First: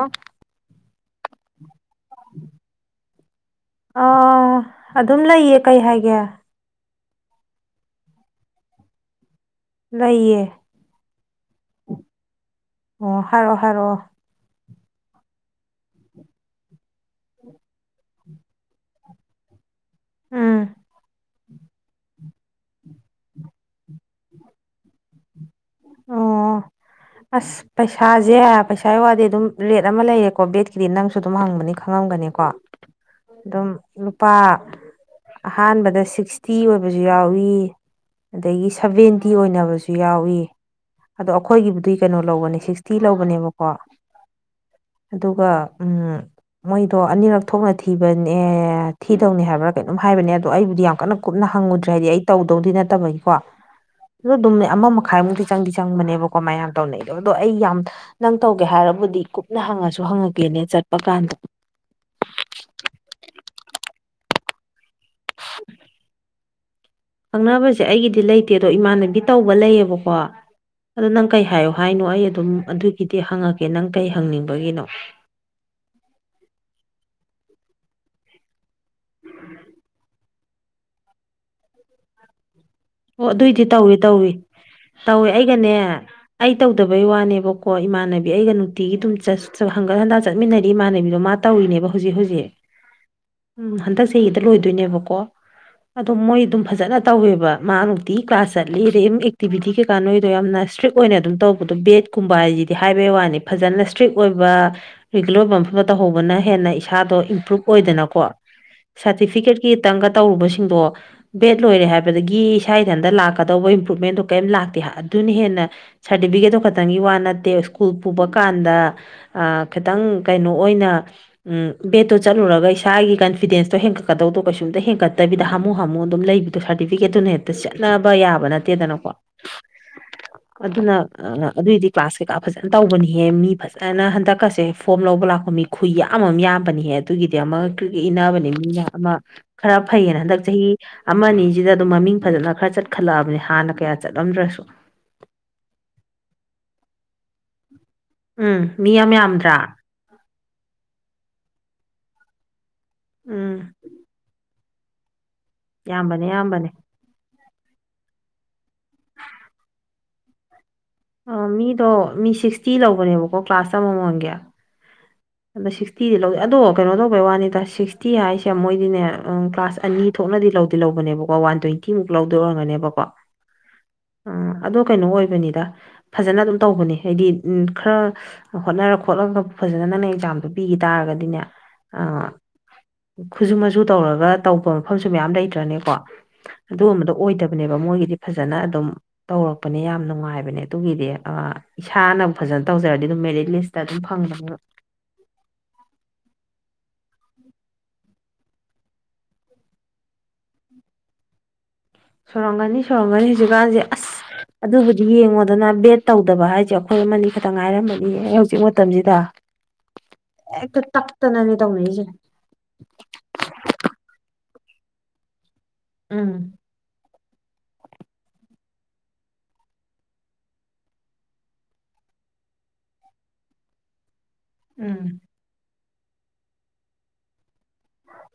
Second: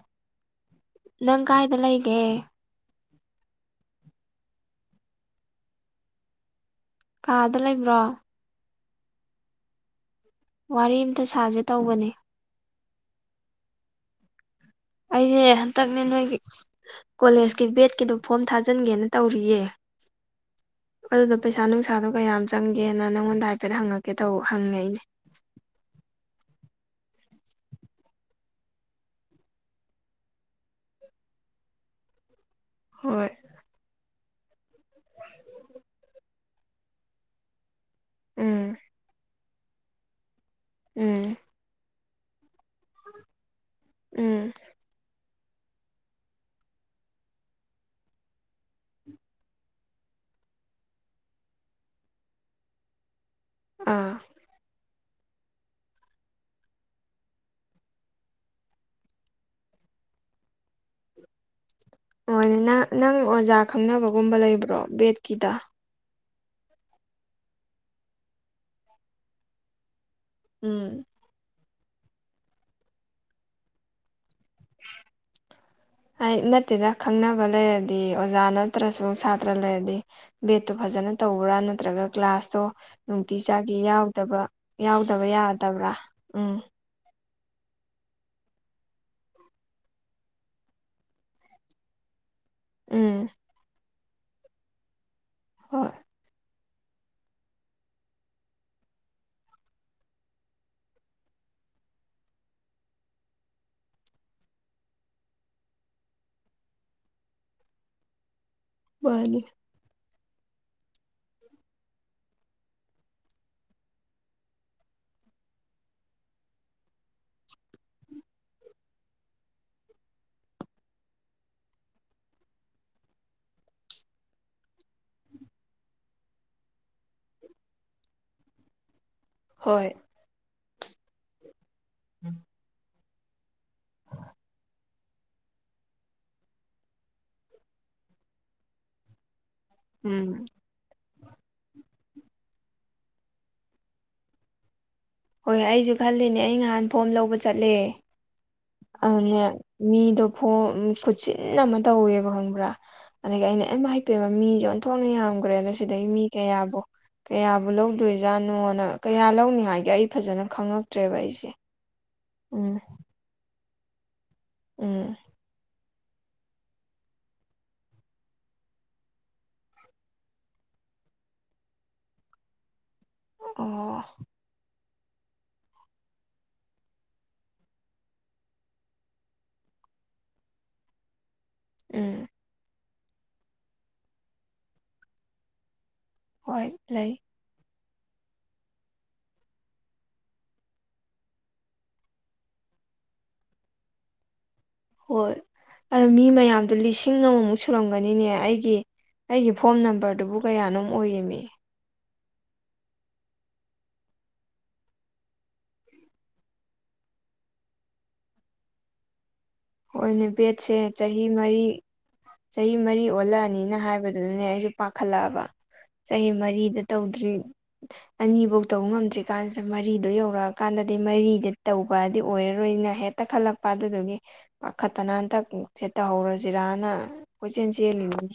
ꯑꯣ ꯅꯪ ꯀꯥꯏꯗ ꯂꯩꯒꯦ ꯑ ꯑꯗꯨꯝ ꯂꯩꯌꯦ ꯀꯩ ꯍꯥꯏꯒꯦ ꯀꯥꯗ ꯂꯩꯕ꯭ꯔꯣ ꯂꯩꯌꯦ ꯋꯥꯔꯤ ꯑꯝꯇ ꯁꯥꯁꯦ ꯇꯧꯕꯅꯦ꯫ ꯑꯣ ꯍꯥꯏꯔꯣ ꯍꯥꯏꯔꯣ ꯑꯩꯁꯦ ꯍꯟꯇꯛꯅꯦ ꯅꯣꯏꯒꯤ ꯀꯣꯂꯦꯖꯀꯤ ꯕꯦꯠꯀꯤꯗꯣ ꯐꯣꯝ ꯊꯥꯖꯤꯟꯒꯦꯅ ꯇꯧꯔꯤꯌꯦ꯫ ꯎꯝ [unintelligible] ꯄꯩꯁꯥ ꯅꯨꯡꯁꯥꯗꯣ ꯀꯌꯥꯝ ꯆꯪꯒꯦꯅ ꯅꯪꯉꯣꯟꯗ ꯍꯥꯏꯐꯦꯠ ꯍꯪꯉꯥꯛꯀꯦ ꯇꯧꯕ ꯍꯪꯉꯥꯛꯏꯅꯦ꯫ ꯑꯣ [inaudible] ꯑꯁ ꯄꯩꯁꯥꯁꯦ ꯄꯩꯁꯥꯒꯤ ꯋꯥꯗꯤ ꯑꯗꯨꯝ ꯔꯦꯠ ꯑꯃ ꯂꯩꯔꯦꯀꯣ ꯕꯦꯠꯀꯤꯗꯤ ꯅꯪꯁꯨ ꯑꯗꯨꯝ ꯍꯪꯕꯅꯤꯅ ꯈꯪꯉꯝꯒꯅꯤꯀꯣ꯫ ꯍꯣꯏ ꯑꯗꯨꯝ ꯂꯨꯄꯥ ꯑꯍꯥꯟꯕꯗ ꯁꯤꯛꯁꯇꯤ ꯑꯣꯏꯕꯁꯨ ꯌꯥꯎꯋꯤ ꯑꯗꯒꯤ ꯎꯝ ꯁꯚꯦꯟꯇꯤ ꯑꯣꯏꯅꯕꯁꯨ ꯌꯥꯎꯏ꯫ ꯑꯗꯣ ꯎꯝ ꯑꯩꯈꯣꯏꯒꯤꯕꯨꯗꯤ ꯀꯩꯅꯣ ꯂꯧꯕꯅꯦ ꯁꯤꯛꯁꯇꯤ ꯂꯧꯕꯅꯦꯕꯀꯣ꯫ ꯎꯝ ꯑꯗꯨꯒ ꯎꯝ ꯃꯣꯏꯗꯣ ꯑꯅꯤꯔꯛ ꯊꯣꯛꯅ ꯊꯤꯕꯅꯦ ꯊꯤꯗꯧꯅꯦ ꯍꯥꯏꯕ꯭ꯔꯥ ꯀꯩꯅꯣꯝ ꯍꯥꯏꯕꯅꯦ ꯑꯗꯣ ꯑꯩꯕꯨꯗꯤ ꯌꯥꯝ ꯀꯟꯅ ꯀꯨꯞꯅ ꯍꯪꯉꯨꯗ꯭ꯔꯦ ꯍꯥꯏꯗꯤ ꯑꯩ ꯇꯧꯗꯧꯗꯤ ꯅꯠꯇꯕꯒꯤꯀꯣ ꯑꯣ ꯑꯗꯣ ꯑꯗꯨꯝꯅꯦ ꯑꯃ ꯃꯈꯥꯏꯃꯨꯛꯇꯤ ꯆꯪꯗꯤ ꯆꯪꯕꯅꯦꯕꯀꯣ ꯃꯌꯥꯝ ꯇꯧꯅꯩꯗꯣ ꯑꯗꯣ ꯑꯩ ꯌꯥꯝ ꯅꯪ ꯇꯧꯒꯦ ꯍꯥꯏꯔꯕꯨꯗꯤ ꯀꯨꯞꯅ ꯍꯪꯉꯁꯨ ꯍꯪꯉꯥꯛꯀꯦꯅꯦ ꯆꯠꯄ ꯀꯥꯟꯗ ꯔꯣꯂꯤꯅ ꯅꯪ ꯑꯣꯖꯥ ꯈꯪꯅꯕꯒꯨꯝꯕ ꯂꯩꯕ꯭ꯔꯣ ꯕꯦꯠꯀꯤꯗ ꯈꯪꯅꯕꯁꯦ ꯑꯩꯒꯤꯗꯤ ꯂꯩꯇꯦ ꯑꯗꯣ ꯏꯃꯥꯟꯅꯕꯤ ꯇꯧꯕ ꯂꯩꯌꯦꯕꯀꯣ꯫ ꯎꯝ ꯑꯗꯣ ꯅꯪ ꯀꯩ ꯍꯥꯏꯌꯣ ꯍꯥꯏꯅꯣ ꯑꯩ ꯑꯗꯨꯝ ꯑꯗꯨꯒꯤꯗꯤ ꯍꯪꯉꯥꯛꯀꯦ ꯅꯪ ꯀꯩ ꯍꯪꯅꯤꯡꯕꯒꯤꯅꯣ꯫ ꯑꯩ ꯅꯠꯇꯦꯗ ꯈꯪꯅꯕ ꯂꯩꯔꯗꯤ ꯑꯣꯖꯥꯅ ꯅꯠꯇ꯭ꯔꯁꯨ ꯁꯥꯇ꯭ꯔ ꯂꯩꯔꯗꯤ ꯕꯦꯠꯇꯨ ꯐꯖꯅ ꯇꯧꯕ꯭ꯔꯥ ꯅꯠꯇ꯭ꯔꯒ ꯀ꯭ꯂꯥꯁꯇꯣ ꯑꯣ ꯑꯗꯨꯏꯗꯤ ꯅꯨꯡꯇꯤꯖꯒꯤ ꯇꯧꯏ ꯇꯧꯏ ꯌꯥꯎꯗꯕ ꯌꯥꯎꯗꯕ ꯌꯥꯗꯕ꯭ꯔꯥ ꯎꯝ ꯇꯧꯕꯩ ꯋꯥꯅꯦꯕꯀꯣ ꯏꯃꯥꯟꯅꯕꯤ ꯑꯩꯒ ꯅꯨꯡꯇꯤꯒꯤ ꯑꯗꯨꯨꯝ ꯆꯠꯁꯨ ꯍꯪꯒꯠ ꯍꯟꯗ ꯆꯠꯃꯤꯟꯅꯔꯤ ꯏꯃꯥꯟꯅꯕꯤꯗꯣ ꯃꯥ ꯇꯧꯔꯤꯅꯦꯕ ꯍꯧꯖꯤꯛ ꯍꯧꯖꯤꯛ ꯎꯝ ꯎꯝ ꯍꯟꯗꯛ ꯆꯍꯤꯗ ꯂꯣꯏꯗꯣꯏꯅꯦꯕꯀꯣ꯫ ꯍꯣꯏ ꯑꯗꯣ ꯃꯣꯏ ꯑꯗꯨꯝ ꯐꯖꯅ ꯇꯧꯋꯦꯕ꯫ ꯃꯥ ꯅꯨꯡꯇꯤꯒꯤ ꯀ꯭ꯂꯥꯁ ꯆꯠꯂꯤ ꯑꯗꯩꯝ ꯑꯦꯛꯇꯤꯚꯤꯇꯤ ꯀꯩꯀꯥ ꯅꯣꯏꯗꯣ ꯌꯥꯝꯅ ꯁꯇ꯭ꯔꯤꯛ ꯑꯣꯏꯅ ꯑꯗꯨꯝ ꯇꯧꯕꯗꯣ ꯕꯦꯠ ꯀꯨꯝꯕꯥꯏꯁꯤꯗꯤ ꯍꯥꯏꯕꯩ ꯋꯥꯅꯤ ꯐꯖꯅ ꯁꯇ꯭ꯔꯤꯛ ꯑꯣꯏꯕ ꯔꯤꯒꯨꯂꯔ ꯑꯣꯏꯕ ꯃꯐꯝꯗ ꯇꯧꯍꯧꯕꯅ ꯍꯦꯟꯅ ꯏꯁꯥꯗꯣ ꯏꯝꯄ꯭ꯔꯨꯞ ꯑꯣꯏꯗꯅꯀꯣ ꯃꯥꯅꯤ ꯁꯥꯔꯇꯤꯐꯤꯀꯦꯠꯀꯤ ꯈꯤꯇꯪꯒ ꯇꯧꯔꯨꯕꯁꯤꯡꯗꯣ ꯕꯦꯠ ꯂꯣꯏꯔꯦ ꯍꯥꯏꯕꯗꯒꯤ ꯌꯦ ꯏꯁꯥ ꯏꯊꯟꯇ ꯂꯥꯛꯀꯗꯧꯕ ꯏꯝꯄ꯭ꯔꯨꯞꯃꯦꯟꯗꯣ ꯀꯤꯝ ꯂꯥꯛꯇꯦ ꯍꯥ ꯑꯗꯨꯅ ꯍꯦꯟꯅ ꯁꯥꯔꯇꯤꯐꯤꯀꯦꯠꯇꯣ ꯈꯥꯇꯪꯒꯤ ꯋꯥ ꯅꯠꯇꯦ ꯁ꯭ꯀꯨꯜ ꯄꯨꯕ ꯀꯥꯟꯗ ꯑ ꯈꯤꯇꯪ ꯀꯩꯅꯣ ꯑꯣꯏꯅ ꯎꯝ ꯕꯦꯠꯇꯣ ꯆꯠꯂꯨꯔꯒ ꯏꯁꯥꯒꯤ ꯀꯟꯐꯤꯗꯦꯟꯁꯇꯣ ꯍꯦꯟꯀꯠꯀꯗꯧꯗꯣ ꯀꯩꯁꯨꯝꯇ ꯍꯦꯟꯀꯠꯇꯕꯤꯗ ꯍꯥꯃꯨ ꯍꯥꯃꯨ ꯑꯗꯨꯝ ꯂꯩꯕꯗꯣ ꯁꯥꯔꯇꯤꯐꯤꯀꯦꯠꯇꯨꯅ ꯍꯦꯛꯇ ꯆꯠꯅꯕ ꯌꯥꯕ ꯅꯠꯇꯦꯗꯅꯀꯣ꯫ ꯍꯣꯏ ꯑꯗꯨꯅ ꯑꯗꯨꯏꯗꯤ ꯀ꯭ꯂꯥꯁ ꯀꯩꯀꯥ ꯐꯖꯅ ꯇꯧꯕꯅꯤꯍꯦ ꯃꯤ ꯐꯖꯅ ꯍꯟꯗꯛꯀꯁꯦ ꯐꯣꯝ ꯂꯧꯕ ꯂꯥꯛꯄ ꯃꯤ ꯈꯨꯏꯌꯥꯝ ꯌꯥꯝꯕꯅꯤꯍꯦ ꯑꯗꯨꯒꯤꯗꯤ ꯑꯃ ꯀꯔꯤ ꯀꯔꯤ ꯏꯟꯅꯕꯅꯤ ꯃꯤꯅ ꯑꯃ ꯈꯔ ꯐꯩꯌꯦꯅ ꯎꯝ ꯍꯟꯗꯛ ꯆꯍꯤ ꯑꯃꯅꯤ ꯖꯤꯗ ꯑꯗꯨꯝ ꯃꯃꯤꯡ ꯐꯖꯅ ꯈꯔ ꯆꯠꯈꯠꯂꯛꯑꯕꯅꯤ ꯍꯥꯟꯅ ꯀꯌꯥ ꯆꯠꯂꯝꯗ꯭ꯔꯁꯨ ꯍꯣꯏ ꯑꯩꯖꯨ ꯈꯜꯂꯤꯅꯦ ꯑꯩ ꯉꯍꯥꯟ ꯐꯣꯝ ꯂꯧꯕ ꯆꯠꯂꯦ ꯎꯝ ꯃꯤ ꯌꯥꯝ ꯑꯗꯨꯅꯦ ꯌꯥꯝꯗ꯭ꯔꯥ ꯃꯤꯗꯣ ꯈꯣꯡ ꯈꯨꯠꯁꯆꯟ ꯑꯃ ꯇꯧꯋꯦꯕ ꯈꯪꯕ꯭ꯔꯥ ꯑꯗꯒꯤ ꯑꯩꯅ ꯎꯝ ꯑꯃꯥꯏꯄꯦꯃ ꯃꯤꯖꯦ ꯑꯣꯟꯊꯣꯛꯅ ꯌꯥꯝꯒ꯭ꯔꯦꯗ ꯁꯤꯗꯒꯤ ꯃꯤ ꯌꯥꯝꯕꯅꯦ ꯌꯥꯝꯕꯅꯦ ꯀꯌꯥꯕꯨ ꯀꯌꯥꯕꯨ ꯂꯧꯗꯣꯏꯖꯥꯠꯅꯣꯅ ꯀꯌꯥ ꯂꯧꯅꯤ ꯍꯥꯏꯒꯦ ꯑꯩ ꯐꯖꯅ ꯈꯪꯉꯛꯇ꯭ꯔꯦꯕ ꯑꯩꯖꯦ ꯑꯣ ꯃꯤ ꯁꯤꯛꯁꯇꯤ ꯂꯧꯕꯅꯦꯕꯀꯣ ꯀ꯭ꯂꯥꯁꯇ ꯑꯃꯃꯝꯒꯤ ꯎꯝ ꯑꯗꯣ ꯁꯤꯛꯁꯇꯤꯗꯤ ꯂꯧꯗꯦ ꯑꯗꯣ ꯀꯩꯅꯣ ꯇꯧꯕꯩ ꯋꯥꯅꯤꯗ ꯁꯤꯛꯁꯇꯤ ꯍꯥꯏꯁꯦ ꯃꯣꯏꯗꯤꯅꯦ ꯀ꯭ꯂꯥꯁ ꯑꯅꯤ ꯊꯣꯛꯅꯗꯤ ꯂꯧꯗꯤ ꯂꯧꯕꯅꯦꯕꯀꯣ ꯋꯥꯟ ꯇ꯭ꯋꯦꯟꯇꯤꯃꯨꯛ ꯂꯧꯗ ꯑꯣꯏꯔꯒꯅꯦꯕꯀꯣ ꯑꯣ ꯎꯝ ꯑꯗꯣ ꯀꯩꯅꯣ ꯑꯣꯏꯕꯅꯤꯗ ꯐꯖꯅ ꯑꯗꯨꯝ ꯇꯧꯕꯅꯦ ꯍꯥꯏꯗꯤ ꯎꯝ ꯈꯔ ꯍꯣꯠꯅꯔ ꯈꯣꯠꯂꯒ ꯐꯖꯅ ꯅꯪꯅꯦ ꯑꯦꯛꯖꯥꯝꯗꯣ ꯄꯤꯒꯤ ꯇꯥꯔꯒꯗꯤꯅꯦ ꯎꯝ ꯈꯨꯁꯨꯨ ꯃꯆꯨ ꯇꯧꯔꯒ ꯇꯧꯕ ꯃꯐꯝꯁꯨ ꯃꯌꯥꯝ ꯂꯩꯇ꯭ꯔꯅꯦꯀꯣ ꯍꯣꯏ ꯑꯗꯨꯒꯨꯝꯕꯗꯣ ꯂꯩ ꯑꯣꯏꯗꯕꯅꯦꯕ ꯃꯣꯏꯒꯤꯗꯤ ꯐꯖꯅ ꯑꯗꯨꯝ ꯇꯧꯔꯛꯄꯅꯦ ꯌꯥꯝ ꯅꯨꯡꯉꯥꯏꯕꯅꯦ ꯑꯗꯨꯒꯤꯗꯤ ꯑꯥ ꯏꯁꯥꯅ ꯐꯖꯅ ꯇꯧꯖꯔꯗꯤ ꯑꯗꯨꯝ ꯃꯦꯔꯤꯠ ꯂꯤꯁ ꯑꯗꯨꯝ ꯐꯪꯗꯕ ꯍꯣꯏ ꯑꯗꯨ ꯃꯤ ꯃꯌꯥꯝꯗꯣ ꯂꯤꯁꯤꯡ ꯑꯃꯃꯨꯛ ꯁꯨꯔꯝꯒꯅꯤꯅꯦ ꯑꯩꯒꯤ ꯑꯩꯒꯤ ꯐꯣꯟ ꯅꯝꯕꯔꯗꯨꯕꯨ ꯀꯌꯥꯅꯣꯝ ꯑꯣꯏꯔꯤꯃꯤ ꯁꯨꯔꯝꯒꯅꯤ ꯁꯨꯔꯝꯒꯅꯤ ꯍꯧꯖꯤꯛꯀꯥꯟꯁꯦ ꯑꯁ ꯑꯗꯨꯕꯨꯗꯤ ꯌꯦꯡꯉꯣꯗꯅ ꯕꯦꯠ ꯇꯧꯗꯕ ꯍꯥꯏꯁꯦ ꯑꯩꯈꯣꯏ ꯑꯃꯅꯤ ꯈꯇꯪ ꯉꯥꯏꯔꯝꯃꯅꯤ ꯍꯧꯖꯤꯛ ꯃꯇꯝꯁꯤꯗ ꯍꯣꯏꯅꯦ ꯕꯦꯠꯁꯦ ꯍꯦꯛꯇ ꯆꯍꯤ ꯇꯛꯇꯅꯅꯦ ꯃꯔꯤ ꯇꯧꯅꯩꯖꯦ ꯆꯍꯤ ꯃꯔꯤ ꯑꯣꯜꯂꯛꯑꯅꯤꯅ ꯍꯥꯏꯕꯗꯨꯅꯅꯦ ꯑꯩꯁꯨ ꯄꯥꯈꯠꯂꯛꯑꯕ ꯆꯍꯤ ꯎꯝ ꯃꯔꯤꯗ ꯇꯧꯗ꯭ꯔꯤ ꯑꯅꯤꯐꯧ ꯇꯧꯕ ꯉꯝꯗ꯭ꯔꯤ ꯀꯥꯟꯁꯤꯗ ꯃꯔꯤꯗꯣ ꯌꯧꯔꯛꯑꯀꯥꯟꯗꯗꯤ ꯃꯔꯤꯗꯤ ꯇꯧꯕꯗꯤ ꯑꯣꯏꯔꯔꯣꯏꯅ ꯍꯦꯛ ꯇꯛꯈꯠꯂꯛꯄ ꯑꯗꯨꯗꯨꯒꯤ ꯎꯝ ꯄꯥꯈꯠꯇꯅ ꯍꯟꯗꯛꯀꯤ ꯁꯤ ꯇꯧꯍꯧꯔꯁꯤꯔꯥꯅ ꯀꯣꯏꯆꯦꯜ ꯆꯦꯜꯂꯤꯅꯤꯅꯦ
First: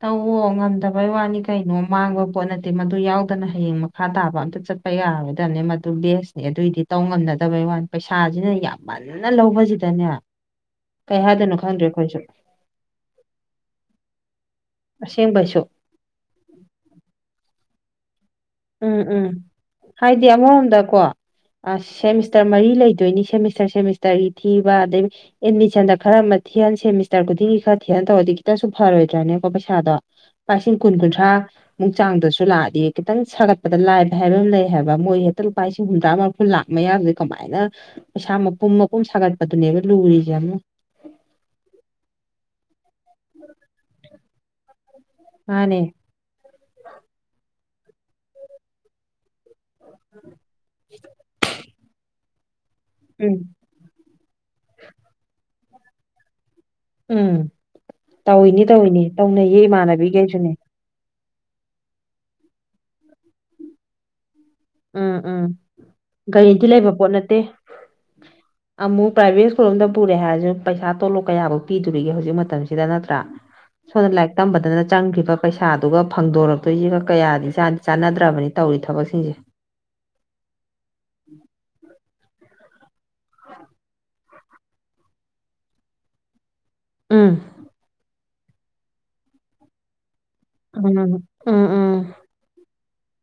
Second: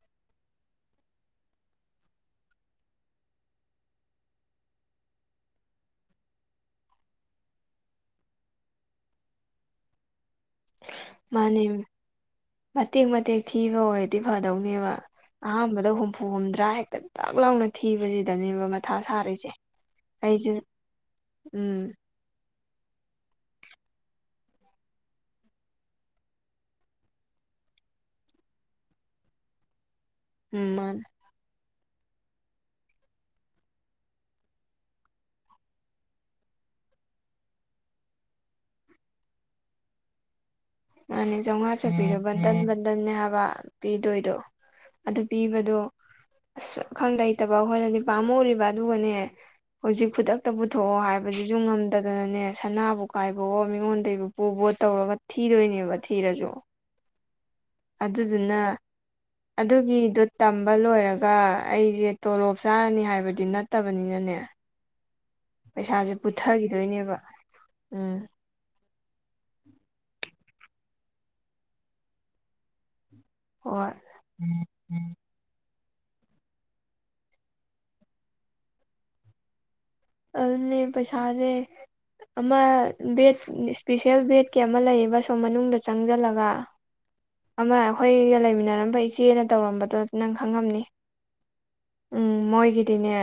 ꯇꯧꯋꯣ ꯉꯝꯗꯕꯩ ꯋꯥꯅꯤ ꯀꯩꯅꯣ ꯃꯥꯡꯕ ꯄꯣꯠ ꯅꯠꯇꯦ ꯃꯗꯨ ꯌꯥꯎꯗꯅ ꯍꯌꯦꯡ ꯃꯈꯥ ꯇꯥꯕ ꯑꯝꯇ ꯆꯠ ꯇꯌꯥꯔꯥꯔꯣꯏꯗꯕꯅꯦ ꯃꯗꯨ ꯕꯦꯁꯅꯦ ꯑꯗꯨꯏꯗꯤ ꯇꯧ ꯉꯝꯅꯗꯕꯩ ꯋꯥꯅꯤ ꯄꯩꯁꯥꯖꯤꯅ ꯌꯥꯝꯃꯟꯅ ꯂꯧꯕꯖꯤꯗꯅꯦ ꯀꯩ ꯍꯥꯏꯗꯣꯏꯅꯣ ꯃꯥꯅꯦ ꯈꯪꯗ꯭ꯔꯦ ꯑꯩꯈꯣꯏꯖꯨ ꯃꯇꯦꯛ ꯃꯇꯦꯛ ꯊꯤꯕ ꯑꯣꯏꯔꯗꯤ ꯐꯗꯧꯅꯦꯕ ꯑꯁꯦꯡꯕꯩꯁꯨ ꯑꯍꯥꯟꯕꯗ ꯍꯨꯝꯐꯨ ꯍꯨꯝꯐꯨ ꯍꯨꯝꯗ꯭ꯔꯥ ꯍꯦꯛꯇ ꯇꯥꯛ ꯂꯥꯎꯅ ꯊꯤꯕꯁꯤ ꯎꯝ ꯎꯝ ꯍꯥꯏꯗꯤ ꯑꯩꯁꯨ ꯑꯃꯔꯣꯝꯗꯀꯣ ꯑꯥ ꯎꯝ ꯁꯦꯃꯤꯁ ꯇꯔ ꯃꯔꯤ ꯂꯩꯗꯣꯏꯅꯤ ꯁꯦꯃꯤꯁꯇꯔ ꯁꯦꯃꯤꯁꯇꯔꯒꯤ ꯊꯤꯕ ꯑꯗꯨꯗꯒꯤ ꯑꯦꯠꯃꯤꯁꯟꯗ ꯈꯔ ꯑꯃ ꯊꯤꯍꯟ ꯁꯦꯃꯤꯁꯇꯔ ꯈꯨꯗꯤꯡꯒꯤ ꯈꯔ ꯊꯤꯍꯟ ꯇꯧꯔꯗꯤ ꯈꯤꯇꯁꯨ ꯐꯔꯣꯏꯗ꯭ꯔꯅꯦꯀꯣ ꯄꯩꯁꯥꯗꯣ ꯂꯨꯄꯥ ꯎꯝ ꯂꯤꯁꯤꯡ ꯀꯨꯟ ꯃꯥꯅꯦ ꯀꯨꯟꯊ꯭ꯔ ꯃꯨꯛ ꯆꯥꯡꯗꯁꯨ ꯂꯥꯛꯑꯗꯤ ꯈꯤꯇꯪ ꯁꯥꯒꯠꯄꯗ ꯂꯥꯏꯕ ꯍꯥꯏꯕ ꯑꯃ ꯂꯩ ꯍꯥꯏꯕ ꯃꯣꯏ ꯍꯦꯛꯇ ꯂꯨꯄꯥ ꯂꯤꯁꯤꯡ ꯍꯨꯝꯗ꯭ꯔꯥ ꯃꯔꯐꯨ ꯂꯥꯛ ꯃꯌꯥꯖꯦ ꯀꯃꯥꯏꯅ ꯄꯩꯁꯥ ꯃꯄꯨꯝ ꯃꯄꯨꯝ ꯁꯥꯒꯠꯄꯗꯨꯅꯦꯕ ꯂꯨꯔꯤꯖꯦ ꯑꯃꯨ ꯃꯥꯅꯦ ꯆꯥꯝꯉꯥ ꯆꯞꯄꯤꯗꯣ ꯕꯟꯗꯟ ꯕꯟꯗꯟꯅꯦ ꯍꯥꯏꯕ ꯄꯤꯗꯣꯏꯗꯣ ꯑꯗꯨ ꯄꯤꯕꯗꯨ ꯃꯥꯅꯦ ꯑꯁ ꯂꯩꯇꯕ ꯑꯩꯈꯣꯏꯗꯗꯤ ꯄꯥꯝꯃꯨꯔꯤꯕ ꯑꯗꯨꯒꯅꯦ ꯍꯧꯖꯤꯛ ꯈꯨꯗꯛꯇ ꯄꯨꯊꯣꯛꯑꯣ ꯍꯥꯏꯕꯖꯤꯖꯨ ꯉꯝꯗꯗꯅꯅꯦ ꯁꯅꯥꯕꯨ ꯎꯝ ꯀꯥꯏꯕꯑꯣ ꯃꯤꯉꯣꯟꯗꯩꯕꯨ ꯄꯨꯕꯑꯣ ꯇꯧꯔꯒ ꯊꯤꯗꯣꯏꯅꯦꯕ ꯊꯤꯔꯖꯨ ꯎꯝ ꯑꯗꯨꯗꯨꯅ ꯇꯧꯏꯅꯤ ꯇꯧꯏꯅꯤ ꯇꯧꯅꯩꯌꯦ ꯑꯗꯨꯒꯤꯗꯣ ꯏꯃꯥꯟꯅꯕꯤꯈꯩꯁꯨꯅꯦ ꯇꯝ ꯕ ꯂꯣꯏꯔꯒ ꯑꯩꯖꯦ ꯇꯣꯂꯣꯞ ꯆꯥꯔꯅꯤ ꯍꯥꯏꯕꯗꯤ ꯅꯠꯇꯕꯅꯤꯅꯅꯦ ꯎꯝ ꯎꯝ ꯄꯩꯁꯥꯁꯦ ꯒꯔꯦꯟꯇꯤ ꯂꯩꯕ ꯄꯣꯠ ꯄꯨꯊꯒꯤꯗꯣꯏꯅꯦꯕ ꯅꯠꯇꯦ ꯎꯝ ꯑꯃꯨꯛ ꯄ꯭ꯔꯥꯏꯚꯦꯠ ꯁ꯭ꯀꯨꯜ ꯑꯝꯗ ꯄꯨꯔꯦ ꯍꯥꯏꯔꯁꯨ ꯄꯩꯁꯥ ꯇꯣꯂꯣꯞ ꯀꯌꯥꯕꯨ ꯄꯤꯗꯣꯔꯤꯒꯦ ꯍꯧꯖꯤꯛ ꯃꯇꯝꯁꯤꯗ ꯅꯠꯇ꯭ꯔꯥ ꯍꯣꯏ ꯁꯣꯟꯗ ꯂꯥꯏꯔꯤꯛ ꯇꯝꯕꯗꯅ ꯆ ꯆꯪ꯭ꯈꯤꯕ ꯄꯩꯁꯥꯗꯨꯒ ꯐꯪꯗꯣꯔꯛꯇꯣꯏꯁꯤꯒ ꯀꯌꯥꯗꯤ ꯆꯥꯟꯗꯤ ꯆꯅꯗ꯭ꯔꯥꯕꯅꯤ ꯇꯧꯔꯤ ꯊꯕꯛꯁꯤꯡꯁꯦ ꯑꯗꯨꯅꯦ ꯄꯩꯁꯥꯁꯦ ꯑꯃ ꯕꯦꯠ ꯏ꯭ꯁꯄꯤꯁꯦꯜ ꯕꯦꯠꯀꯤ ꯑꯃ ꯂꯩꯌꯦꯕ ꯑꯁꯣꯝ ꯃꯅꯨꯡꯗ ꯆꯪꯖꯟꯂꯒ ꯎꯝ ꯑꯃ ꯑꯩꯈꯣꯏꯒ ꯂꯩꯃꯤꯟꯅꯔꯝꯕ ꯏꯆꯦꯅ ꯇꯧꯔꯝꯕꯗꯣ ꯅꯪ ꯈꯪꯉꯝꯅꯤ ꯎꯝ ꯎꯝ ꯎꯝ ꯃꯣꯏꯒꯤꯗꯤꯅꯦ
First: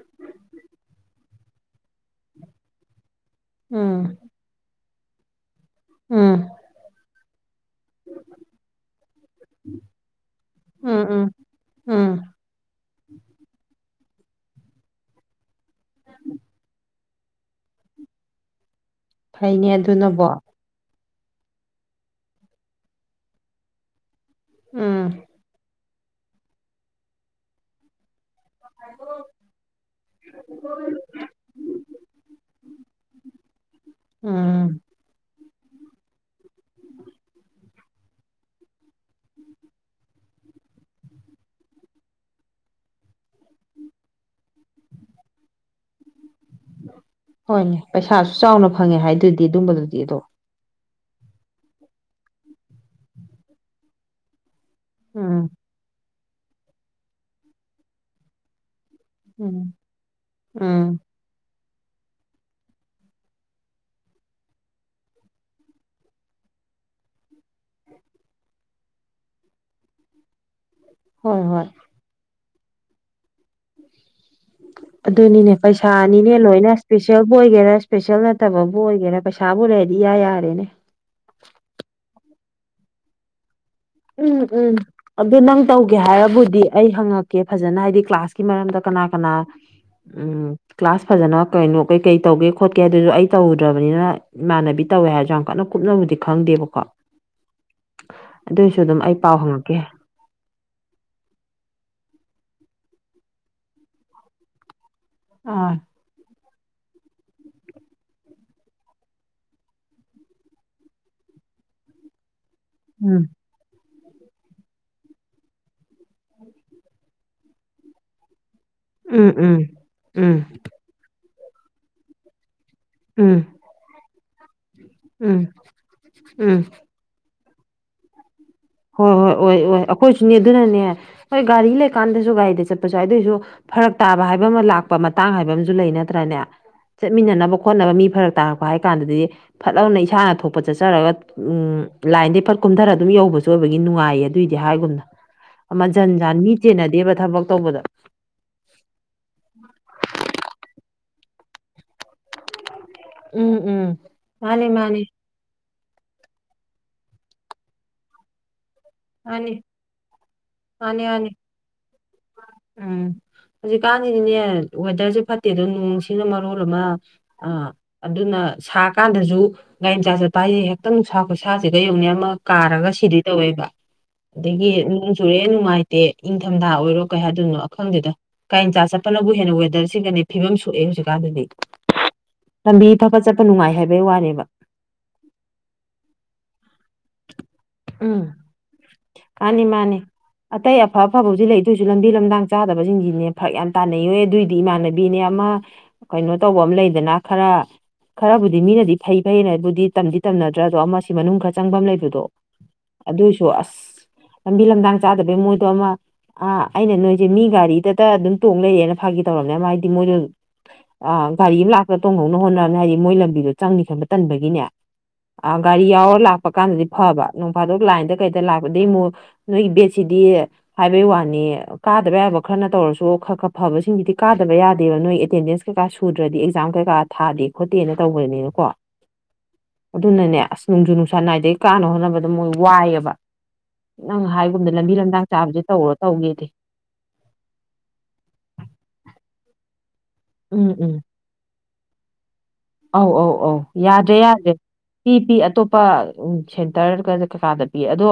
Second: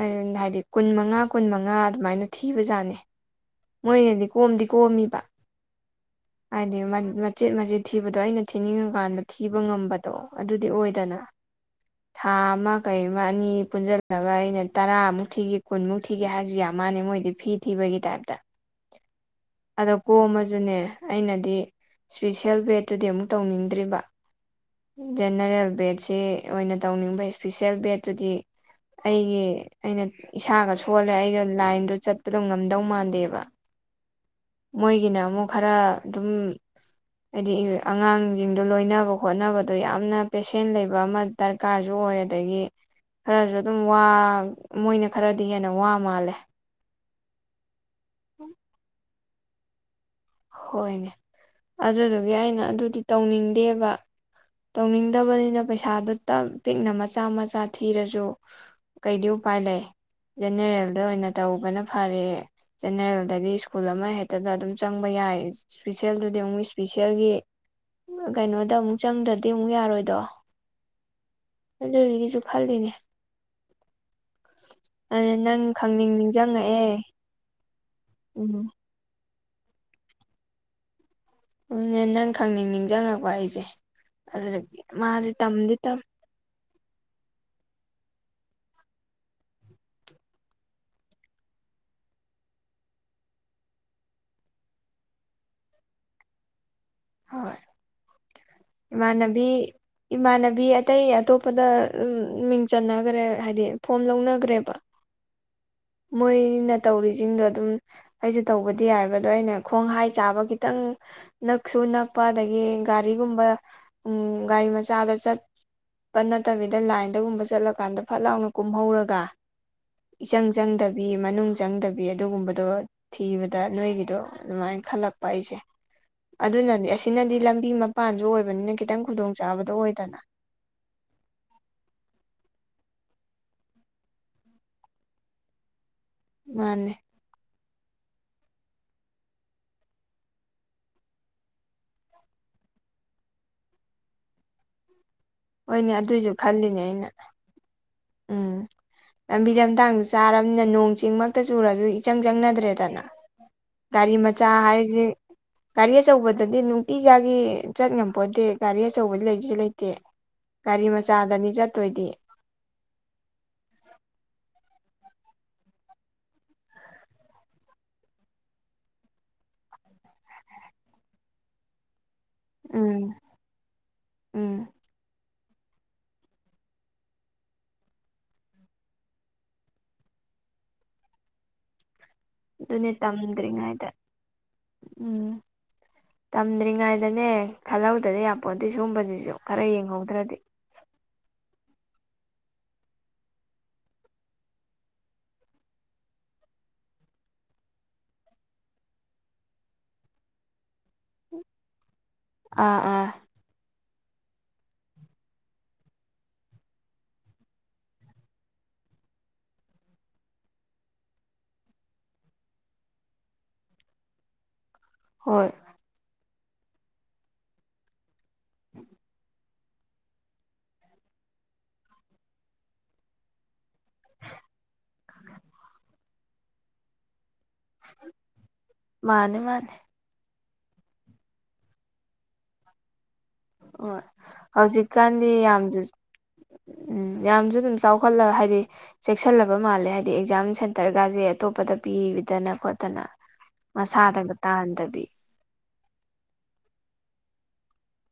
ꯑꯔꯟ [unintelligible] ꯍꯥꯏꯗꯤ ꯀꯨꯟ ꯃꯉꯥ ꯀꯨꯟ ꯃꯉꯥ ꯑꯗꯨꯃꯥꯏꯅ ꯊꯤꯕꯖꯥꯠꯅꯤ ꯎꯝ ꯃꯣꯏꯅꯗꯤ ꯀꯣꯝꯗꯤ ꯀꯣꯝꯃꯤꯕ ꯎꯝ ꯍꯥꯏꯗꯤ ꯃꯟ ꯃꯆꯤꯠ ꯃꯆꯤꯠ ꯊꯤꯕꯗꯣ ꯑꯩꯅ ꯊꯤꯅꯤꯡꯉꯀꯥꯟꯗ ꯊꯤꯕ ꯉꯝꯕꯗꯣ ꯑꯗꯨꯗꯤ ꯑꯣꯏꯗꯅ ꯎꯝ ꯎꯝ ꯊꯥ ꯑꯃ ꯀꯩ ꯑꯃ ꯑꯅꯤ ꯄꯨꯟꯖꯟꯂꯒ ꯑꯩꯅ ꯇꯔꯥꯃꯨꯛ ꯊꯤꯒꯤ ꯀꯨꯟꯃꯨꯛ ꯊꯤꯒꯦ ꯍꯥꯏꯔꯖꯨ ꯌꯥ ꯃꯥꯟꯅꯦ ꯃꯣꯏꯗꯤ ꯐꯤ ꯊꯤꯕꯒꯤ ꯇꯥꯏꯞꯇ ꯐꯩꯅꯦ ꯑꯗꯣ ꯑꯗꯨꯅꯕꯣ ꯀꯣꯝꯃꯖꯨꯅꯦ ꯑꯩꯅꯗꯤ ꯏ꯭ꯁꯄꯤꯁꯦꯜ ꯕꯦꯠꯇꯨꯗꯤ ꯑꯃꯨꯛ ꯇꯧꯅꯤꯡꯗ꯭ꯔꯤꯕ ꯎꯝ ꯖꯦꯅꯔꯦꯜ ꯕꯦꯠꯁꯦ ꯑꯣꯏꯅ ꯇꯧꯅꯤꯡꯕ ꯏ꯭ꯁꯄꯤꯁꯦꯜ ꯕꯦꯠꯇꯨꯗꯤ ꯑꯩꯒꯤ ꯑꯩꯅ ꯏꯁꯥꯒ ꯁꯣꯜꯂꯦ ꯑꯩꯅ ꯂꯥꯏꯟꯗ ꯆꯠꯄꯗꯣ ꯉꯝꯗꯧ ꯃꯥꯟꯗꯦꯕ ꯎꯝ ꯃꯣꯏꯒꯤꯅ ꯑꯃꯨꯛ ꯈꯔ ꯗꯨꯝ ꯍꯥꯏꯗꯤ ꯑꯉꯥꯡꯖꯤꯡꯗꯣ ꯂꯣꯏꯅꯕ ꯈꯣꯠꯅꯕꯗꯣ ꯌꯥꯝꯅ ꯄꯦꯁꯦꯟ ꯂꯩꯕ ꯑꯃ ꯗ꯭ꯔꯀꯥꯔꯖꯨ ꯑꯣꯏ ꯑꯗꯒꯤ ꯈꯔꯁꯨ ꯑꯗꯨꯝ ꯋꯥ ꯃꯣꯏꯅ ꯈꯔꯗꯤ ꯍꯦꯟꯅ ꯋꯥ ꯃꯥꯜꯂꯦ ꯍꯣꯏꯅꯦ ꯄꯩꯁꯥꯁꯨ ꯆꯥꯎꯅ ꯐꯪꯉꯦ ꯍꯥꯏꯗꯨꯗꯤ ꯑꯗꯨꯝꯕꯗꯨꯗꯤ ꯑꯗꯣ ꯍꯣꯏꯅꯦ ꯑꯗꯨꯗꯨꯒꯤ ꯑꯩꯅ ꯑꯗꯨꯗꯤ ꯇꯧꯅꯤꯡꯗꯦꯕ ꯎꯝ ꯇꯧꯅꯤꯡꯗꯕꯅꯤꯅ ꯄꯩꯁꯥꯗꯨ ꯇꯞ ꯄꯤꯛꯅ ꯃꯆꯥ ꯃꯆꯥ ꯊꯤꯔꯖꯨ ꯀꯩꯗꯤ ꯎꯄꯥꯏ ꯎꯝ ꯂꯩ ꯎꯝ ꯖꯦꯅꯦꯔꯦꯜꯗ ꯑꯣꯏꯅ ꯇꯧꯕꯅ ꯐꯔꯦ ꯖꯦꯅꯦꯔꯦꯜꯗꯒꯤ ꯁ꯭ꯀꯨꯜ ꯑꯃ ꯍꯦꯛꯇꯗ ꯑꯗꯨꯝ ꯆꯪꯕ ꯌꯥꯏ ꯏ꯭ꯁꯄꯤꯁꯦꯜꯗꯨꯗꯤ ꯑꯃꯨꯛ ꯏ꯭ꯁꯄꯤꯁꯦꯜꯒꯤ ꯀꯩꯅꯣꯗ ꯑꯃꯨꯛ ꯆꯪꯗ ꯗꯤ ꯑꯃꯨꯛ ꯌꯥꯔꯣꯏꯗꯣ ꯍꯣꯏ ꯍꯣꯏ ꯑꯗꯨꯗꯨꯒꯤꯁꯨ ꯈꯜꯂꯤꯅꯦ ꯑꯗꯨꯅ ꯑꯗꯨꯅꯤꯅꯦ ꯅꯪ ꯈꯪꯅꯤꯡ ꯄꯩꯁꯥꯅꯤꯅꯦ ꯂꯣꯏꯅ ꯅꯤꯡꯁꯤꯡꯉꯛꯑꯦ ꯏꯁꯄꯤꯁꯦꯜ ꯕꯨ ꯑꯣꯏꯒꯦꯔꯥ ꯏ꯭ꯁꯄꯦꯁꯦꯜ ꯎꯝ ꯅꯠꯇꯕꯕꯨ ꯑꯣꯏꯒꯦꯔꯥ ꯄꯩꯁꯥꯕꯨ ꯂꯩꯔꯗꯤ ꯌꯥ ꯌꯥꯔꯦꯅꯦ ꯑꯗꯨꯅꯦ ꯅꯪ ꯈꯪꯅꯤꯡ ꯅꯤꯡꯖꯪꯉꯛꯄ ꯑꯩꯁꯦ ꯎꯝ ꯎꯝ ꯑꯗꯨꯗꯨꯒꯤ ꯃꯥꯗꯤ ꯑꯗꯨ ꯅꯪ ꯇꯝꯗꯤ ꯇꯝ ꯇꯧꯒꯦ ꯍꯥꯏꯔꯕꯨꯗꯤ ꯑꯩ ꯍꯪꯉꯛꯀꯦ ꯐꯖꯅ ꯍꯥꯏꯗꯤ ꯀ꯭ꯂꯥꯁꯀꯤ ꯃꯔꯝꯗ ꯀꯅꯥ ꯀꯅꯥ ꯎꯝ ꯀ꯭ꯂꯥꯁ ꯐꯖꯅ ꯀꯩꯅꯣ ꯀꯩ ꯀꯩ ꯇꯧꯒꯦ ꯈꯣꯠꯀꯦ ꯑꯗꯨꯁꯨ ꯑꯩ ꯇꯧꯗ꯭ꯔꯕꯅꯤꯅ ꯏꯃꯥꯟꯅꯕꯤ ꯇꯧꯋꯦ ꯍꯥꯏꯔꯖꯨ ꯌꯥꯝ ꯀꯟꯅ ꯀꯨꯞꯅꯕꯨꯗꯤ ꯈꯪꯗꯦꯕꯀꯣ ꯍꯣꯏ ꯑꯗꯨꯏꯁꯨ ꯑꯗꯨꯝ ꯑꯩ ꯄꯥꯎ ꯏꯃꯥꯅꯕꯤ ꯍꯪꯉꯛꯀꯦ ꯏꯃꯥꯟꯅꯕꯤ ꯑꯇꯩ ꯑꯇꯣꯞꯄꯗ ꯃꯤꯡ ꯆꯟꯅꯒꯔꯦ ꯍꯥꯏꯗꯤ ꯐꯣꯝ ꯂꯧꯅꯒꯔ꯭ꯦꯕ ꯑꯥ ꯃꯣꯏꯅ ꯇꯧꯔꯤꯖꯤꯡꯗꯣ ꯑꯗꯨꯝ ꯑꯩꯁꯨ ꯇꯧꯕꯗꯤ ꯌꯥꯏꯌꯦꯕ ꯑꯗꯣ ꯑꯩꯅ ꯈꯣꯡ ꯍꯥꯏ ꯆꯥꯕ ꯈꯤꯇꯪ ꯅꯛꯁꯨ ꯅꯛꯄ ꯑꯗꯒꯤ ꯎꯝ ꯒꯥꯔꯤꯒꯨꯝꯕ ꯎꯝ ꯒꯥꯔꯤ ꯃꯆꯥꯗ ꯆꯠꯄ ꯅꯠꯇꯕꯤꯗ ꯂꯥꯏꯟꯗꯒꯨꯝꯕ ꯆꯠꯂꯀꯥꯟꯗ ꯐꯠ ꯂꯥꯎꯅ ꯀꯨꯝꯍꯧꯔꯒ ꯎꯝ ꯎꯝ ꯎꯝ ꯏꯆꯪ ꯗꯕꯤ ꯃꯅꯨꯡ ꯆꯪꯗꯕꯤ ꯑꯗꯨꯒꯨꯝꯕꯗꯣ ꯎꯝ ꯊꯤꯕꯗ ꯅꯣꯏꯒꯤꯗꯣ ꯑꯗꯨꯃꯥꯏꯅ ꯈꯜꯂꯛꯄ ꯎꯝ ꯑꯩꯖꯦ ꯎꯝ ꯑꯗꯨꯅꯅꯤ ꯑꯁꯤꯅꯗꯤ ꯂꯝꯕꯤ ꯃꯄꯥꯟꯖꯨ ꯑꯣꯏꯕꯅꯤꯅ ꯈꯤꯇꯪ ꯍꯣꯏ ꯍꯣꯏ ꯑꯣꯏ ꯈꯨꯗꯣꯡꯆꯥꯥꯕꯗꯣ ꯑꯣꯏ ꯑꯣꯏꯗꯅ ꯑꯩꯈꯣꯏꯁꯨꯅꯦ ꯑꯗꯨꯅꯅꯦ ꯍꯣꯏ ꯒꯥꯔꯤ ꯂꯩꯀꯥꯟꯗꯖꯨ ꯒꯥꯔꯤꯗ ꯆꯠꯄꯖꯨ ꯌꯥꯎ ꯑꯗꯨꯏꯖꯨ ꯐꯔꯛ ꯇꯥꯕ ꯍꯥꯏꯕ ꯑꯃ ꯂꯥꯛꯄ ꯃꯇꯥꯡ ꯍꯥꯏꯕ ꯑꯃꯖꯨ ꯂꯩꯅ ꯇ꯭ꯔꯅꯦ ꯃꯥꯅꯦ ꯆꯠꯃꯤꯟꯅꯅꯕ ꯈꯣꯠꯅꯕ ꯃꯤ ꯐꯔꯛ ꯇꯥꯔꯛꯄ ꯍꯥꯏ ꯀꯥꯟꯗꯗꯤ ꯐꯠ ꯂꯥꯎꯅ ꯏꯁꯥꯅ ꯊꯣꯛꯄ ꯆꯠꯆꯔꯒ ꯎꯝ ꯂꯥꯏꯟꯗꯩ ꯐꯠ ꯀꯨꯝꯊꯔ ꯑꯗꯨꯝ ꯌꯧꯕꯁꯨ ꯖꯨꯑꯣꯏꯕꯒꯤ ꯅꯨꯡꯉꯥꯏꯌꯦ ꯑꯗꯨꯏꯗꯤ ꯍꯥꯏꯒꯨꯝꯅ ꯑꯃ ꯍꯣꯏꯅꯦ ꯖꯟ ꯑꯗꯨꯏꯁꯨ ꯖꯥꯟ ꯃꯤ ꯈꯜꯂꯤꯅꯦ ꯑꯩꯅ ꯆꯦꯟꯅꯗꯦꯕ ꯊꯕꯛ ꯇꯧꯕꯗ ꯎꯝ ꯂꯝꯕꯤ ꯂꯝꯗꯥꯡꯗꯣ ꯆꯥꯔꯝꯅꯤꯅ ꯅꯣꯡ ꯆꯤꯡꯃꯛꯇ ꯆꯨꯔꯖꯨ ꯏꯆꯪ ꯆꯪꯅꯗ꯭ꯔꯦꯗꯅ ꯎꯝ ꯎꯝ ꯗꯥꯔꯤ ꯃꯆꯥ ꯃꯥꯅꯤ ꯃꯥꯅꯤ ꯍꯥꯏꯖꯦ ꯒꯥꯔꯤ ꯑꯆꯧꯕꯗꯗꯤ ꯅꯨꯡꯇꯤꯖꯥꯒꯤ ꯆꯠ ꯉꯝꯄꯣꯟꯇꯦ ꯒꯥꯔꯤ ꯑꯆꯧꯕ ꯃꯥꯅꯤ ꯂꯩꯖꯨ ꯂꯩꯇꯦ ꯒꯥꯔꯤ ꯃꯥꯅꯤ ꯃꯥꯅꯤ ꯃꯆꯥꯗꯅꯤ ꯆꯠꯇꯣꯏꯗꯤ ꯎꯝ ꯍꯧꯖꯤꯛꯀꯥꯟꯒꯤꯗꯤꯅꯦ ꯋꯦꯗꯔꯁꯦ ꯐꯠꯇꯦꯗꯣ ꯅꯣꯡꯁꯤꯡꯅ ꯃꯔꯣꯜ ꯑꯃ ꯑꯥ ꯑꯗꯨꯅ ꯁꯥ ꯀꯥꯟꯗꯖꯨ ꯒꯥꯔꯤ ꯃꯆꯥ ꯆꯠꯄ ꯍꯥꯏꯖꯦ ꯍꯦꯛꯇꯥ ꯅꯨꯡꯁꯥ ꯈꯨꯁꯥꯖꯤꯒꯥ ꯌꯦꯡꯉꯨꯅꯦ ꯑꯃ ꯀꯥꯔꯒ ꯎꯝ ꯁꯤꯗꯨꯏ ꯇꯧꯋꯦꯕ꯫ ꯎꯝ ꯗꯒꯤ ꯅꯣꯡ ꯆꯨꯔꯛꯑꯦ ꯅꯨꯡꯉꯥꯏꯇꯦ ꯏꯪꯊꯝꯊꯥ ꯑꯣꯏꯔꯣ ꯀꯩ ꯍꯥꯏꯗꯣꯏꯅꯣ ꯑꯈꯪꯗꯦꯗ ꯀꯥꯔꯤ ꯃꯆꯥ ꯆꯠꯄꯅꯕꯨ ꯍꯦꯟꯅ ꯋꯦꯗꯔꯁꯤꯒꯅꯤ ꯐꯤꯕꯝ ꯁꯣꯛꯑꯦ ꯍꯧꯖꯤꯛꯀꯥꯟꯗꯗꯤ ꯂꯝꯕꯤ ꯑꯗꯨꯅꯦ ꯐꯕ ꯆꯠꯄ ꯅꯨꯡꯉꯥꯏ ꯇꯝꯗ꯭ꯔꯤꯉꯩꯗ ꯍꯥꯏꯕꯩ ꯋꯥꯅꯦꯕ ꯎꯝ ꯇꯝꯗ꯭ꯔꯤꯉꯩꯗꯅꯦ꯫ ꯈꯜꯍꯧꯗꯗꯤ ꯎꯝ ꯌꯥꯄꯣꯟꯇꯦ ꯁꯤꯒꯨꯝꯕꯖꯤꯖꯨ ꯃꯥꯅꯤ ꯈꯔ ꯃꯥꯅꯤ ꯌꯦꯡꯍꯧꯗ꯭ꯔꯗꯤ ꯑꯇꯩ ꯑꯐ ꯑꯐꯕ ꯍꯧꯖꯤ ꯂꯩꯗꯣꯏꯁꯨ ꯂꯝꯕꯤ ꯂꯝꯗꯡ ꯆꯥꯗꯕꯁꯤꯡꯁꯤꯅꯦ ꯐꯔꯛ ꯌꯥꯝ ꯇꯥꯟꯅꯩꯌꯣ ꯑꯗꯨꯑꯣꯏꯗꯤ ꯏꯃꯥꯟꯅꯕꯤꯅꯦ ꯑꯃ ꯀꯩꯅꯣ ꯇꯧꯕ ꯑꯝ ꯂꯩꯗꯅ ꯈꯔ ꯈꯔꯕꯨꯗꯤ ꯃꯤꯅꯗꯤ ꯐꯩ ꯐꯩꯅꯕꯨꯗꯤ ꯇꯝꯗꯤ ꯇꯝꯅꯗ꯭ꯔꯥ ꯑꯗꯣ ꯑꯃꯁꯤ ꯃꯅꯨꯡ ꯈꯔ ꯆꯪꯕ ꯑꯃ ꯂꯩꯕꯗꯣ ꯑꯥ ꯑꯥ ꯗꯨꯏꯁꯨ ꯑꯁ ꯂꯝꯕꯤ ꯂꯝꯗꯥꯡ ꯆꯥꯗꯕꯩ ꯃꯣꯏꯗꯣ ꯑꯃ ꯑꯥ ꯑꯩꯅ ꯅꯣꯏꯖꯦ ꯃꯤ ꯒꯥꯔꯤꯗꯇ ꯑꯗꯨꯝ ꯇꯣꯡ ꯂꯩꯔꯦꯅ ꯐꯥꯒꯤ ꯇꯧꯔꯝꯅꯦ ꯑꯃ ꯍꯥꯏꯗꯤ ꯃꯣꯏꯗꯣ ꯑ ꯒꯥꯔꯤ ꯑꯝ ꯂꯥꯛꯄꯗ ꯇꯣꯡꯍꯧꯅ ꯍꯣꯠꯅꯕꯅꯦ ꯍꯥꯏꯗꯤ ꯃꯣꯏ ꯂꯝꯕꯤꯗꯣ ꯆꯪꯅꯤ ꯈꯟꯕ ꯇꯟꯕꯒꯤꯅꯦ ꯍꯣꯏ ꯑ ꯒꯥꯔꯤ ꯌꯥꯎꯔ ꯂꯥꯛꯄ ꯀꯥꯟꯗꯗꯤ ꯐꯕ ꯅꯣꯡꯐꯥꯗꯣꯛ ꯂꯥꯏꯟꯗ ꯀꯩꯗ ꯂꯥꯛꯄꯗꯤ ꯑꯃꯨꯛ ꯅꯣꯏꯒꯤ ꯕꯦꯠꯁꯤꯗꯤ ꯍꯥꯏꯕꯩ ꯋꯥꯅꯤ ꯀꯥꯗꯕ ꯌꯥꯕ ꯈꯔꯅ ꯇꯧꯔꯁꯨ ꯈ ꯈ ꯐꯕꯁꯤꯡꯒꯤꯗꯤ ꯀꯥꯗꯕ ꯌꯥꯗꯦꯕ ꯅꯣꯏ ꯑꯦꯇꯦꯟꯗꯦꯟꯁ ꯀꯩꯀꯥ ꯁꯨꯗ꯭ꯔꯗꯤ ꯑꯦꯛꯖꯥꯝ ꯀꯩꯀꯥ ꯊꯥꯗꯦ ꯈꯣꯠꯇꯦꯅ ꯇꯧꯕꯅꯤꯅꯀꯣ ꯃꯥꯅꯦ ꯃꯥꯅꯦ ꯑꯗꯨꯅꯅꯦ ꯑꯁ ꯅꯨꯡꯖꯨ ꯅꯨꯡ ꯁꯥ ꯅꯥꯏꯗꯩ ꯀꯥꯅ ꯍꯣꯠꯅꯕꯗ ꯃꯣꯏ ꯋꯥꯏꯌꯦꯕ ꯍꯣꯏ ꯅꯪ ꯍꯥꯏꯒꯨꯝꯗ ꯂꯝꯕꯤ ꯂꯝꯗꯥꯡ ꯍꯧꯖꯤꯛꯀꯥꯟꯗꯤ ꯆꯥꯕꯖꯦ ꯌꯥꯝꯁꯨ ꯇꯧꯔꯣ ꯇꯧꯒꯦꯗꯤ ꯎꯝ ꯌꯥꯝꯖꯨ ꯗꯨꯝ ꯆꯥꯎꯈꯠꯂ ꯍꯥꯏꯗꯤ ꯆꯦꯛꯁꯜꯂꯕ ꯃꯥꯜꯂꯦ ꯍꯥꯏ ꯗꯤ ꯑꯦꯛꯖꯥꯝ ꯎꯝ ꯎꯝ ꯁꯦꯟꯇꯔꯒꯖꯦ ꯑꯇꯣꯞꯄꯗ ꯄꯤꯗꯅ ꯈꯣꯠ ꯑꯧ ꯑꯧ ꯑꯧ ꯌꯥꯗ꯭ꯔꯦ ꯌꯥꯗ꯭ꯔꯦ ꯄꯤ ꯄꯤ ꯑꯇꯣꯞ ꯄ ꯎꯝ ꯁꯦꯟꯇ꯭ꯔꯒ ꯀꯩꯀꯥꯗ ꯄꯤ ꯑꯗꯣ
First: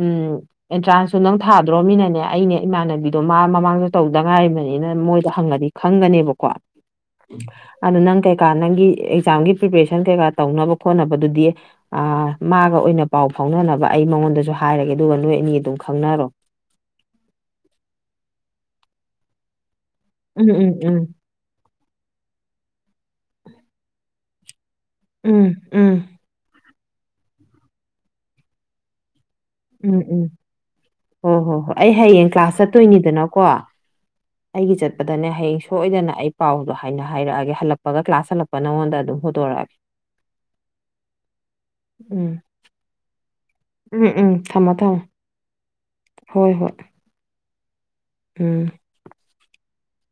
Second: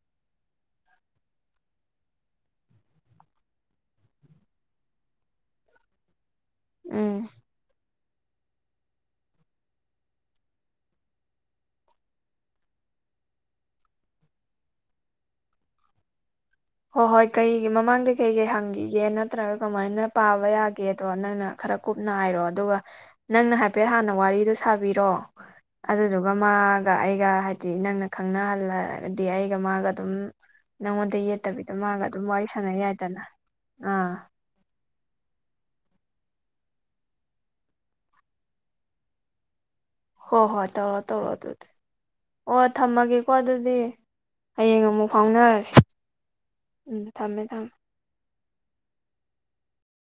ꯎꯝ ꯑꯦꯟꯇ꯭ꯔꯥꯟꯁꯁꯨꯨ ꯅꯪ ꯊꯥꯗ꯭ꯔꯣꯃꯤꯅꯅꯦ ꯑꯩꯅꯦ ꯏꯃꯥꯟꯅꯕꯤꯗꯣ ꯃꯥ ꯃꯃꯥꯡꯗ ꯇꯧꯗ ꯉꯥꯏꯔꯤꯕꯅꯤꯅ ꯃꯣꯏꯗ ꯍꯪꯉꯗꯤ ꯈꯪꯒꯅꯦꯕꯀꯣ ꯎꯝ ꯑꯗꯨ ꯅꯪ ꯀꯩꯀꯥ ꯅꯪꯒꯤ ꯑꯦꯛꯖꯥꯝꯒꯤ ꯄ꯭ꯔꯤꯄꯦꯔꯦꯁꯟ ꯀꯩꯀꯥ ꯇꯧꯅꯕ ꯈꯣꯠꯅꯕꯗꯨꯗꯤ ꯑ ꯃꯥꯒ ꯑꯣꯏꯅ ꯄꯥꯎ ꯐꯥꯎꯅꯅꯕ ꯑꯩ ꯃꯉꯣꯟꯗꯁꯨ ꯍꯥꯏꯔꯒꯦ ꯑꯗꯨꯒ ꯅꯣꯏ ꯑꯅꯤ ꯑꯗꯨꯝ ꯈꯪꯅꯔꯣ ꯍꯣꯏ ꯍꯣꯏ ꯀꯩꯒꯤ ꯃꯃꯥꯡꯗ ꯀꯩ ꯀꯩ ꯍꯪꯈꯤꯒꯦ ꯅꯠꯇ꯭ꯔꯥꯒ ꯀꯃꯥꯏꯅ ꯄꯥꯕ ꯎꯝ ꯎꯝ ꯎꯝ ꯌꯥꯒꯦꯗꯣ ꯅꯪꯅ ꯈꯔ ꯀꯨꯞꯅ ꯍꯥꯏꯔꯣ ꯑꯗꯨꯒ ꯅꯪꯅ ꯍꯥꯏꯐꯦꯠ ꯍꯥꯟꯅ ꯋꯥꯔꯤꯗꯣ ꯁꯥꯕꯤꯔꯣ ꯎꯝ ꯎꯝ ꯑꯗꯨꯗꯨ ꯃꯥꯒ ꯑꯩꯒ ꯍꯥꯏꯗꯤ ꯅꯪꯅ ꯈꯪꯅꯍꯜꯂ ꯑꯗꯤ ꯑꯩꯒ ꯃꯥꯒ ꯎꯝ ꯑꯗꯨꯝ ꯎꯝ ꯅꯪꯉꯣꯟꯗ ꯍꯣ ꯌꯦꯠ ꯍꯣ ꯇꯕꯤꯗ ꯍꯣꯏ ꯑꯩ ꯃꯥꯒ ꯑꯗꯨꯝ ꯍꯌꯦꯡ ꯋꯥꯔꯤ ꯀ꯭ꯂꯥꯁ ꯁꯥꯟꯅꯩ ꯌꯥꯏꯗꯅ ꯆꯠꯇꯣꯏꯅꯤꯗꯅꯀꯣ ꯑꯥ ꯑꯩꯒꯤ ꯆꯠꯄꯗꯅꯦ ꯍꯌꯦꯡ ꯁꯣꯏꯗꯅ ꯑꯩ ꯄꯥꯎꯗꯣ ꯍꯥꯏꯅ ꯍꯥꯏꯔꯛꯑꯒꯦ ꯍꯜꯂꯛꯄꯒ ꯀ꯭ꯂꯥꯁ ꯍꯜꯂꯛ ꯄ ꯅꯪꯉꯣꯟꯗ ꯑꯗꯨꯝ ꯍ‌ꯣꯗ‌ꯣꯔꯛꯑꯒꯦ ꯍꯣ ꯍꯣꯏ ꯇꯧꯔꯣ ꯇꯧꯔꯣ ꯑꯗꯨꯗꯤ ꯎꯝ ꯑꯣ ꯊꯝꯃꯒꯦꯀꯣ ꯑꯗꯨꯗꯤ ꯎꯝ ꯎꯝ ꯊꯝꯃꯣ ꯍꯌꯦꯡ ꯊꯝꯃꯣ ꯑꯃꯨꯛ ꯐꯥꯎꯅꯔꯁꯤ ꯍꯣꯏ ꯍꯣꯏ ꯎꯝ ꯊꯝꯃꯦ ꯊꯝꯃꯦ ꯎꯝ